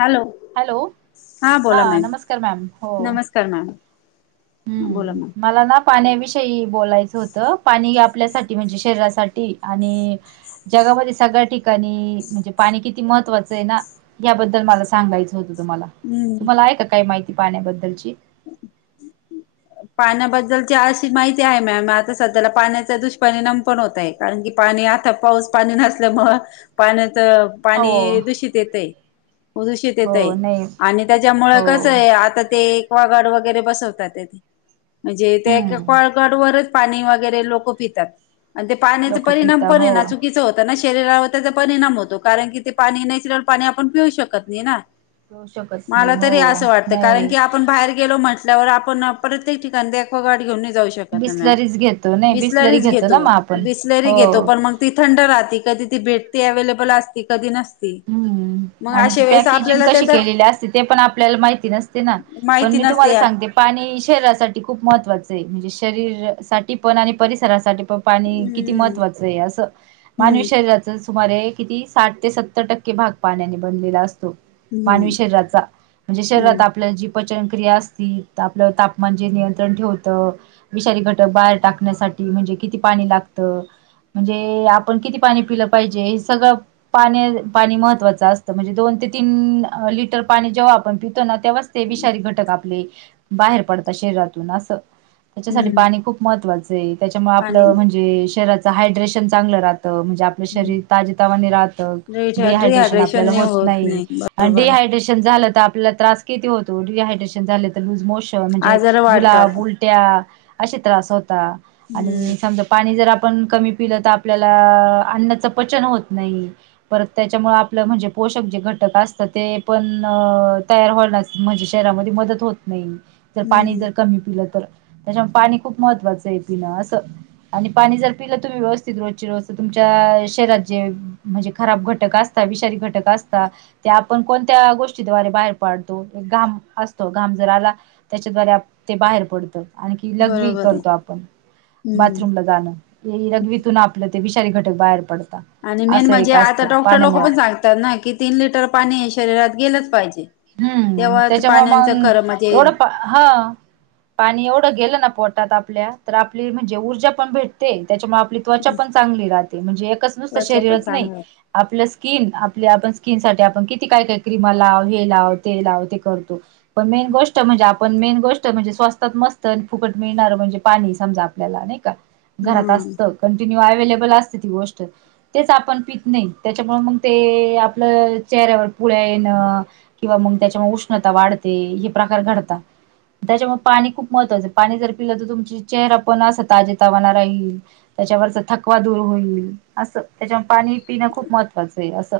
Hello hello हा बोला ma'am नमस्कार मॅम हो नमस्कार मॅम हा बोला हम्म मॅम मला ना पाण्याविषयी बोलायचं होतं पाणी आपल्यासाठी ती म्हणजे शरीरासाठी आणि जगामध्ये सगळ्या ठिकाणी म्हणजे पाणी किती महत्त्वाचं आहे ना. याबद्दल मला सांगायचं होतं तुम्हाला हम्म तुम्हाला आहे का काही माहिती पाहण्याबद्दलची पाण्याबद्दलची अशी माहिती आहे मॅम आता सध्याला पाण्याचा दुष्परिणाम पण होतय. कारण की पाणी आता पाऊस पाणी नसल्यामुळ पाण्याचं हो पाणी दूषित येतय. उदूषित येत हो नाही आणि त्याच्यामुळे हो कसं आहे आता ते एकवा गाड वगैरे बसवतात तेे. म्हणजे त्या हम्म एक्वागार्ड वरच पाणी वगैरे लोक पितात. आणि ते पाण्याच लोक परिणाम पिता पण हो येना चुकीचं होत. ना शरीरावर त्याचा परिणाम होतो कारण कि ते पाणी नॅचरल पाणी आपण पिऊ शकत नाही ना. पिऊ शकत नाही मला हो तरी असं वाटतं कारण नाही की आपण बाहेर गेलो म्हट त्यावर आपण प्रत्येक ठिकाणी ते एक्वागार्ड घेऊन नाही जाऊ शकत. बिसलरीच घेतो नाही बिसलरी घेतो ना मग आपण बिसलरी घेतो हो पण मग. ती थंड राहती कधी ती भेटते अव्हेलेबल असते कधी नसते. हम्म. आणि ती पॅकेजिंग कशी त्याचा केलेली असते ते पण आपल्याला माहिती नसते ना पण माहिती मी नसते तुम्हाला या सांगते. पाणी शरीरासाठी खूप महत्त्वाचं आहे म्हणजे शरीरसाठी पण आणि परिसरासाठी पण पाणी किती हम्म महत्त्वाचं आहे अस मानवी हम्म शरीराच सुमारे किती साठ ते स टक्के भाग पाण्याने बनलेला असतो मानवी हम्म शरीराचा म्हणजे शरीरात हम्म आपल्या जी पचन क्रिया असती आपलं तापमान जे नियंत्रण ठेवतं. विषारी घटक बाहेर टाकण्यासाठी म्हणजे किती पाणी लागतं. म्हणजे आपण किती पाणी पिलं पाहिजे हे सगळं पाण्या पाणी महत्वाचं असतं म्हणजे दोन ते तीन लिटर पाणी जेव्हा आपण प तेव्हाच ते विषारी घटक आपले बाहेर पडतात शरीरातून असं त्याच्यासाठी हम्म पाणी खूप महत्त्वाचं आहे त्याच्यामुळ आणि आपलं म्हणजे शरिरात हायड्रेशन चांगलं राहतं म्हणजे आपलं शरीर ताज तवाने राहतं. डिहायड्रेशन आपल्याला होत नाही आणि डिहाय हायड्रेशन झालं तर आपल्याला त्रास किती होतो डी हायड्रेशन झालं तर लूज मोशन म्हणजे आजार जुलाब वाढतात उलटी त्या असे त्रास होता हम्म आणि समजा. पाणी जर आपण कमी पिलं तर आपल्याला अन्नाचं पचन होत नाही. परत त्याच्यामुळे आपलं म्हणजे पोषक जे घटक असतं ते पण तयार होणार म्हणजे शरीरामध्ये मदत होत नाही जर पाणी हम्म जर कमी पिलं तर. त्याच्यामुळे पाणी खूप महत्त्वाचं आहे पिन असं. आणि पाणी जर पिलं तुम्ही व्यवस्थित रोजची रोज तर तुमच्या शहरात जे म्हणजे खराब घटक असता विषारी घटक असता. ते आपण कोणत्या गोष्टीद्वारे बाहेर पाडतो घाम असतो घाम जर आला. त्याच्याद्वारे ते बाहेर पडतं. आणखी लघवी बरोबर आहे करतो आपण हम्म बाथरूमला जाणं. लगवीतून आपलं ते विषारी घटक बाहेर पडता. आणि मेन असं म्हणजे एक आता असतं डॉक्टर लोक पाण्यामुळं पण सांगतात ना की तीन लिटर पाणी शरीरात गेलंच पाहिजे. हम्म तेव्हाच त्याच्यामुळ पाण्याचं मग खरं म्हणजे एवढं हा पाणी एवढं गेलं ना पोटात आपल्या तर आपली म्हणजे ऊर्जा पण भेटते त्याच्यामुळे आपली त्वचा पन चांगली राहते म्हणजे एकच नुसत त्वचा पण शरीरच नाही. चांगलं आपलं स्किन आपल्या आपण स्किन साठी आपण किती काय काय क्रीमा लाव ह ते लावते लावते करतो पण मेन गोष्ट म्हणजे आपण मेन गोष्ट म्हणजे स्वस्तात मस्त आणि फुकट मिळणारं म्हणजे पाणी समजा आपल्याला नाही का घरात हम्म. असत कंटिन्यू अवेलेबल असते ती गोष्ट तेच आपण पित नाही त्याच्यामुळ मग ते आपलं चेहऱ्यावर पुळ्या येणं किंवा मग त्याच्यामुळे उष्णता वाढते हे प्रकार घडतात त्याच्यामुळ पाणी खूप महत्त्वाचं पाणी जर पिलं तर तुमची चेहर आपण अस ताजे तावाना राहील त्याच्यावरच थकवा दूर होईल असं त्याच्यावर पाणी पिणं खूप महत्त्वाचं आहे असं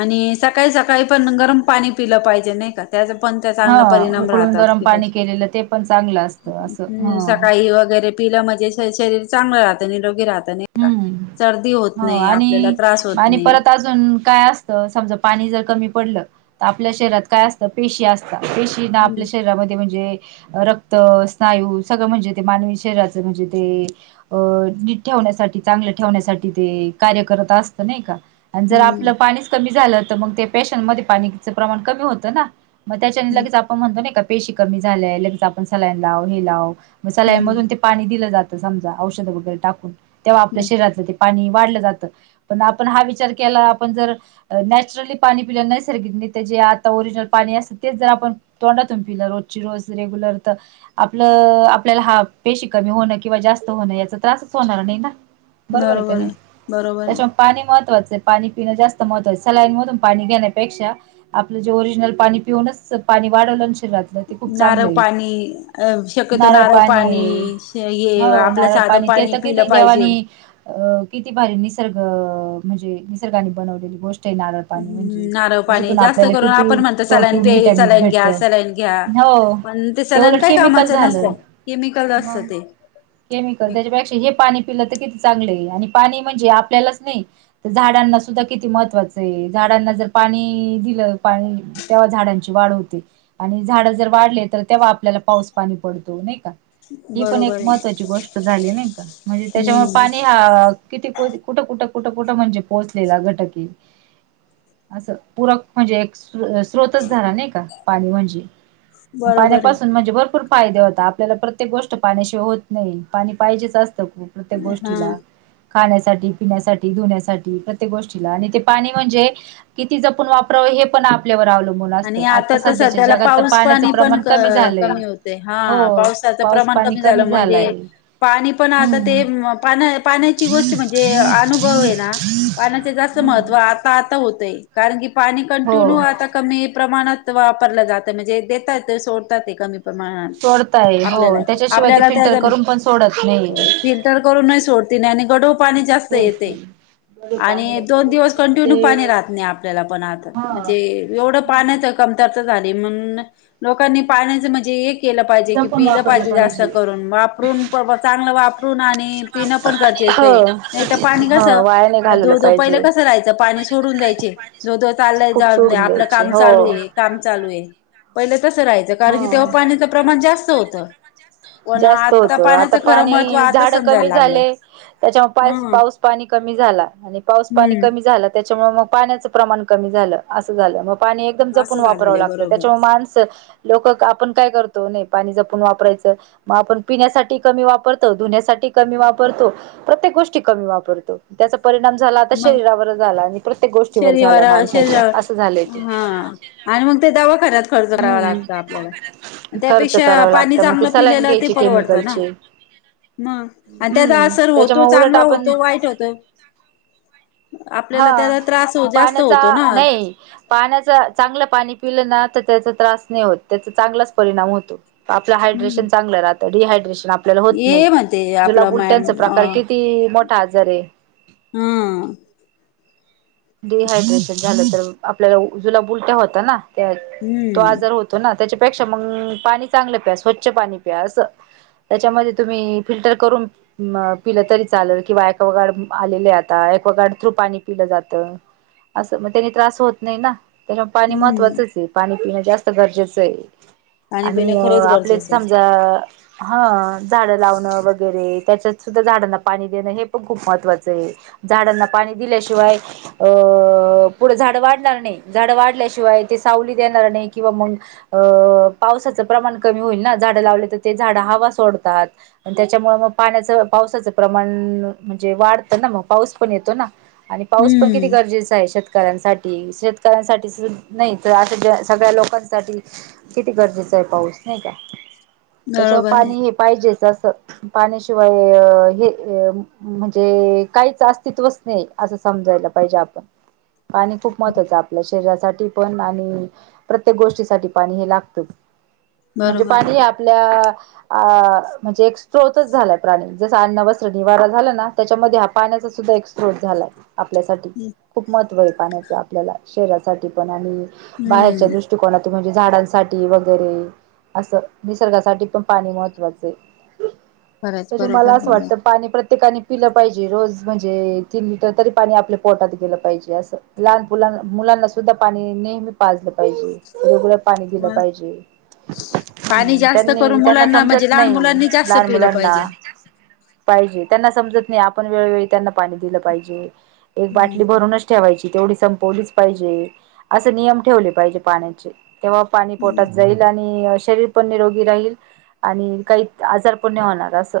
आणि सकाळी सकाळी पण गरम पाणी पिलं पाहिजे नाही का त्याचा पण त्या हा चांगला परिणाम उकळून राहतात गरम कि हम पाणी केलेलं ते पण चांगलं असतं असं ह सकाळी वगैरे पिलं म्हणजे शरी शरीर चांगलं राहतं निरोगी राहतं हम्म. सर्दी होत हो नाही आपल्याला आणि त्रास होत आणि नाही परत काय असत समजा पाणी जर कमी पडल तर आपल्या शरीरात काय असत पेशी असत पेशी जी ना हम्म आपल्या शरीरामध्ये म्हणजे रक्त स्नायू सगळं म्हणजे ते मानवी शरीरात म्हणजे ते अ ठेवण्यासाठी चांगलं ठेवण्यासाठी ते कार्य करत असत नाही का आणि जर आपलं हम्म पाणीच कमी झाल तर ते मग पेशन मध्ये पण पाणीच प्रमाण कमी होत ना मग त्याच्याने हम्म लगेच आपण म्हणतो नाही का पेशी कमी झालंय लगेच आपण सलाईन लाव हे लाव मग हम्म. सलाईनमधून ते - पाणी दिलं जातं समजा औषध वगैरे टाकून तेव्हा आपल्या हम्म शरीरातलं ते पाणी वाढलं जातं पण आपण हा विचार केला आपण जर नॅचरली पाणी पिला नैसर्गिक नाही तर जे आता ओरिजिनल पाणी असतं तेच जर आपण तोंडातुन पिल रोजच्या रोज रेगुलर तर आपलं आपल्याला हा पेशी कमी होणं किंवा जास्त होणं याचा त्रासच होणार नाही ना बरोबर आहे का नाही त्याच्या - पाणी महत्त्वाचं आहे पाणी पिण जास्त महत्त्वाचं सलाईनमधून पाणी घेण्यापेक्षा आपलं जे ओरिजिनल पाणी पिऊनच पाणी वाढवलं न शरीरातलं ते खूप नारळ चांगलं आहे पाणी नारळ पाणी हे हो आपलं नारळ साधं पाणी ते तर पिलं किती पाहिजे. देवानी अ किती भारी निसर्ग म्हणजे निसर्गाने बनवलेली गोष्ट जारळ पाणी म्हणजे नारळ पाणी त्याच्यातून जास्त आपल्याला करून किती आपण म्हणतो सलाईन प्रोटीन पे विटॅमिन्स सलाईन भेटत घ्या सलाईन घ्या. हो पण ते सलाईण उलट काय केमिकल कामाच नसत झालं केमिकल मग असत ते केमिकल त्याच्यापेक्षा हे पाणी पिलं तर किती चांगलय आहे आणि पाणी म्हणजे आपल्यालाच नाई तर झाडांना सुद्धा किती महत्त्वाचं आहे झाडांना जर पाणी दिलं पाणी तेव्हा झाडांची वाढ होते आणि झाड जर वाढले तर तेव्हा आपल्याला पाऊस पाणी पडतो नाही का ही पण एक बरोबर आहे महत्त्वाची गोष्ट झाली नाही का म्हणजे त्याच्यामुळ हम्म पाणी अ किती कुठं कुठं कुठं कुठं म्हणजे पोहोचलेला घटक आहे असं पूरक म्हणजे स्रोतच झाला नाही का पाणी म्हणजे बरोबर आहे पाण्यापासून म्हणजे भरपूर फायदे होता आपल्याला प्रत्येक गोष्ट पाण्याशिवाय होत नाही पाणी पाहिजेच असतं खुप प्रत्येक हा. गोष्टीला खाण्यासाठी, पिण्यासाठी, धुण्यासाठी प्रत्येक गोष्टीला आणि ते पाणी म्हणजे किती जपून वापरावं हे पण आपल्यावर आवलं आणि आता तर सध्याला पाऊस पाणी पण प्रमाण क कमी झालंय कमी होते. हा हो पाऊस त्याच प्रमाण पाणी कमी झालं झालाय म्हणजे. पाणी पण आता ते हम्म पाण पाण्याची गोष्ट म्हणजे अनुभव आहे ना. पाण्याचे जास्त महत्त्व हम्म आता आता होतय कारण की पाणी कंटिन्यू हो आता कमी प्रमाणात वापरलं जातं म्हणजे देतात सोडतात ते कमी मा सोडताय हो आपल्याला त्याच्याशिवाय ते आपल्याला त्या फिल्टर जा करून पण सोडत नाही. फील फिल्टर करून नाही सोडते नाही आणि गढूळ पाणी जास्त येतेय गढूळ पाणी आणि दोन येतय दिवस त्याच्यामुळे कंटिन्यू पाणी ते राहत नाही आपल्याला पण आता हा म्हणजे एवढं पाण्याच कमतरता झाली म्हणून लोकांनी पाण्याचं म्हणजे एक केलं पाहिजे की जपून पिलं वापरलं पाहिजे जास्त करून वापरून प चांगलं वापरून आणि पिणं पण गरजेच आहे नाही तर पाणी कसं हो वाया नाही घालवलं दो, दो पाहिजे. पहिलं कसं राहायचं पाणी सोडून द्यायचे. धो, धो चाललाय खूप जाऊन सोडून आपलं द्यायचे काम चालू हो. आहे काम चालू आहे पहिले तस राहायचं चालू कारण की तेव्हा पाण्याचं प्रमाण जास्त होत. जास्त होत आता महत्त्व पाणी आता झाड समजायला कमी लागलंय झाले. त्याच्यामुळे पा हम्म पाऊस पाणी कमी झाला आणि पाऊस पाणी कमी हम्म झाला. त्याच्यामुळे मग पाण्याचं प्रमाण कमी झालं असं झालं मगं पाणी एकदम जपून असं वापरावं झालेलं आहे लागतं बरोबर त्याच्यामुळे माणसं लोक आपण काय करतो नाही पाणी जपून वापरायचं. मग आपण पिण्यासाठी कमी वापरतो, धुण्यासाठी कमी वापरतो. प्रत्येक गोष्टी कमी वापरतो त्याचा परिणाम झाला आता मग शरीरावर झाला आणि प्रत्येक गोष्टीवर झालाय शनिवारा माणसाच्या शरीरावर असं झालंय ते. हा आणि मग ते दवाखण्यात खर्च करावा हम्म लागतो आपल्याला. खर्च त्यापेक्षा करावं पाणी लागतं मग ते चांगलं सलाईन पिलेला ते घ्यायचे परवडतं ना. केमिकलचे म आणि त्याचा हम्म असर होतो त्याच्यामुळे उलट चांगला आपण होतो वाईट होतो. हा आपल्याला त्याचा त्रास हो जास्त पाण्याचा होतो ना नाही. पाण्याच चांगलं पाणी पिलं ना तर त्याचा त्रास नाही होत त्याचा चांगलाच परिणाम होतो. आपलं हम्म हयड्रेशन चांगलं राहत डिहायड्रेशन आप आपल्याला होत नाही ये म्हणते आपलं जुलाब, मॅम अ उलट्यांचा हा प्रकार किती मोठा आजार आहे. हा. डिहायड्रेशन झालं तर आपल्याला जुलाब, उलट्या होत ना तो आजार होत ना त्याच्यापेक्षा मग पाणी चांगलं प्या स्वच्छ, पाणी प्या असं. त्याच्यामध्ये तुम्ही फिल्टर करून अ पिलं तरी चालेल किंवा एक्वागाड आले आता एक एक्वागाड थ्रू पाणी पिलं जात असं मग त्यानी त्रास होत नाही ना त्याच्यामुळे पाणी हम्म महत्त्वाचंच आहे. पाणी पिणं जास्त गरजेचं आहे पाणी पिणं आणि खरंच आपलेच गरजेचं आहे समजा हा झाडं लावणं वगैरे त्याच्यात सुद्धा झाडांना पाणी देणं हे पण खूप महत्त्वाचं आहे. झाडांना पाणी दिल्याशिवाय अ अ पुढं झाड वाढणार नाही झाड वाढल्याशिवाय ते सावली देणार नाही किंवा मगं अ पावसाचं प्रमाण कमी होईल ना झाडं लावले तर ते झाड हवा सोडतात. आणि त्याच्यामुळ मग पाण्याचं पावसाचं प्रमाण म्हणजे वाढतं ना मग पाऊस पण येतो ना. आणि पाऊस हम्म गरजेच आहे शेतकऱ्यांसाठी शेतकऱ्यांसाठी नाही तर आ सगळ्या लोकांसाठी किती गरजेचं आहे पाऊस नाही का त्याच्यामुळे बरोबर आहे पाणी हे पाहिजेच असं पाण्याशिवाय हे म्हणजे काहीच अस्तित्वच नाही असं समजायला जे आपण खूप महत्त्वाच आपल्या शरीरासाठी पण आणि प्रत्येक गोष्टीसाठी पाणी हे लागतच. म्हणजे बरोबर आहे पाहिली आपल्या अ म्हणजे एक स्त्रोतच झालाय प्राणी जस अन्न वस्र निवारा झाला ना त्याच्यामध्ये हा पाण्याचा सुद्धा एक स्त्रोत झालाय आपल्यासाठी हं. खूप महत्त्व आहे पाण्याच आपल्याला शरीरासाठी पण आणि बाहेरच्या हम्म दृष्ट [unintelligible] त म्हणजे झाडांसाठी वगैरे असं निसर्गासाठी पण पाणी महत्त्वाचं आहे. खरंच त्याच्यमुळ मला बरोबर असं बोललात वाटतं पाणी प्रत्येकानी पिलं पाहिजे रोज म्हणजे तीन लिटर तरी पाणी आपलं पोटात गेलं पाहिजे असं लहान मुलां मुलांना सुद्धा पाणी नेहमी पाजलं पाहिजे. वेगळं पाणी दिलं मग पाहिजे. पाणी हम्म जास्त त्यांनी करून त्यांना मुलांना म्हणजे समजत लहान नाही मुलांनी जास्त लहान पिलं मुलांना पाहिजे. पाजे त्यांना समजत नाही आपण वेळवेळी त्यांना पाणी दिलं पाहिजे एक बाटली हम्म भरूनच. ठेवायची तेवढी संपवलीच पाहिजे असे नियम ठेवले पाहिजे पाण्याचे तेव्हा पाणी पोटात हम्म जाईल आणि शरीर पण निरोगी राहील आणि काही आजार पण्य होणार असं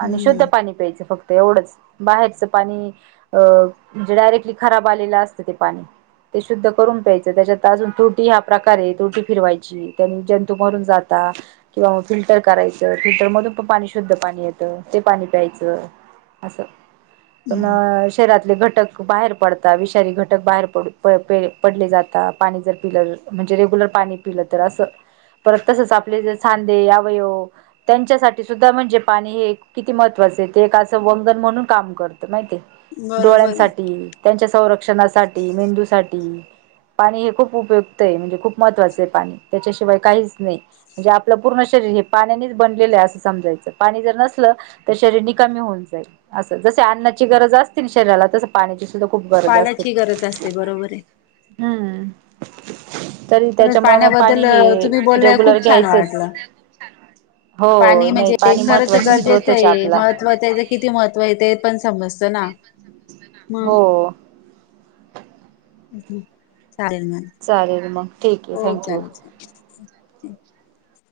आणि शुद्ध हम्म पाणी प्यायचं फक्त एवढंच बाहेरचं पाणी अ म्हणजे डायरेक्टली खराब आलेलं असतं ते पाणी ते शुद्ध करून प्यायचं त्याच्यात अजून त्रुी हा प्रकार आहे त्रटी फिरवायची त्यांनी जंतू मारून जाता किंवा मग फिल्टर करायचं फिल्टर मधून पण पाणी शुद्ध पाणी येतं ते पाणी प्यायचं असं प शहरातले घटक बाहेर पडत विषारी घटक बाहेर पड पे पडले जातात पाणी जर पिलं म्हणजे रेग्युलर पाणी पिलं तर असं परत तसच आपले जे सांदे अवयव त्यांच्यासाठी सुद्धा म्हणजे पाणी हे किती महत्त्वाचं आहे ते एक असं वंगन म्हणून काम करतं माहिती बरोबर आहे. डोळ्यांसाठी त्यांच्या संरक्षणासाठी मेंदूसाठी पाणी हे खूप उपयुक्त आहे म्हणजे खूप महत्त्वाचं आहे पाणी त्याच्याशिवाय काहीच नाही म्हणजे आपलं पूर्ण शरीर हे पाण्यानेच बनलेलं आहे असं समजायचं पाणी जर नसलं तर शरीर निकमी होऊन जाईल असं जस अ्नाची गरज असतील शरीराला तस पाण्याची सुद्धा खूप गरज असते पाण्याची गरज असते बरोबर आहे. हम्म तरी खरंच त्याच्यामुळे मग पाणी पाण्याबद्दल हे तुम्ही बोललाय रेग्युलर खूप छान घ्यायचच वाटलं. हो पाणी नाही म्हणजे पाणी खरंच महत्त्वाचं गरजेचं स््रोतच आहे आपला महत्त्व त्याचं किती महत्त्व येत पण समजत ना मग हो चालेल म चालेल र मग ठीक आहे थँक्यू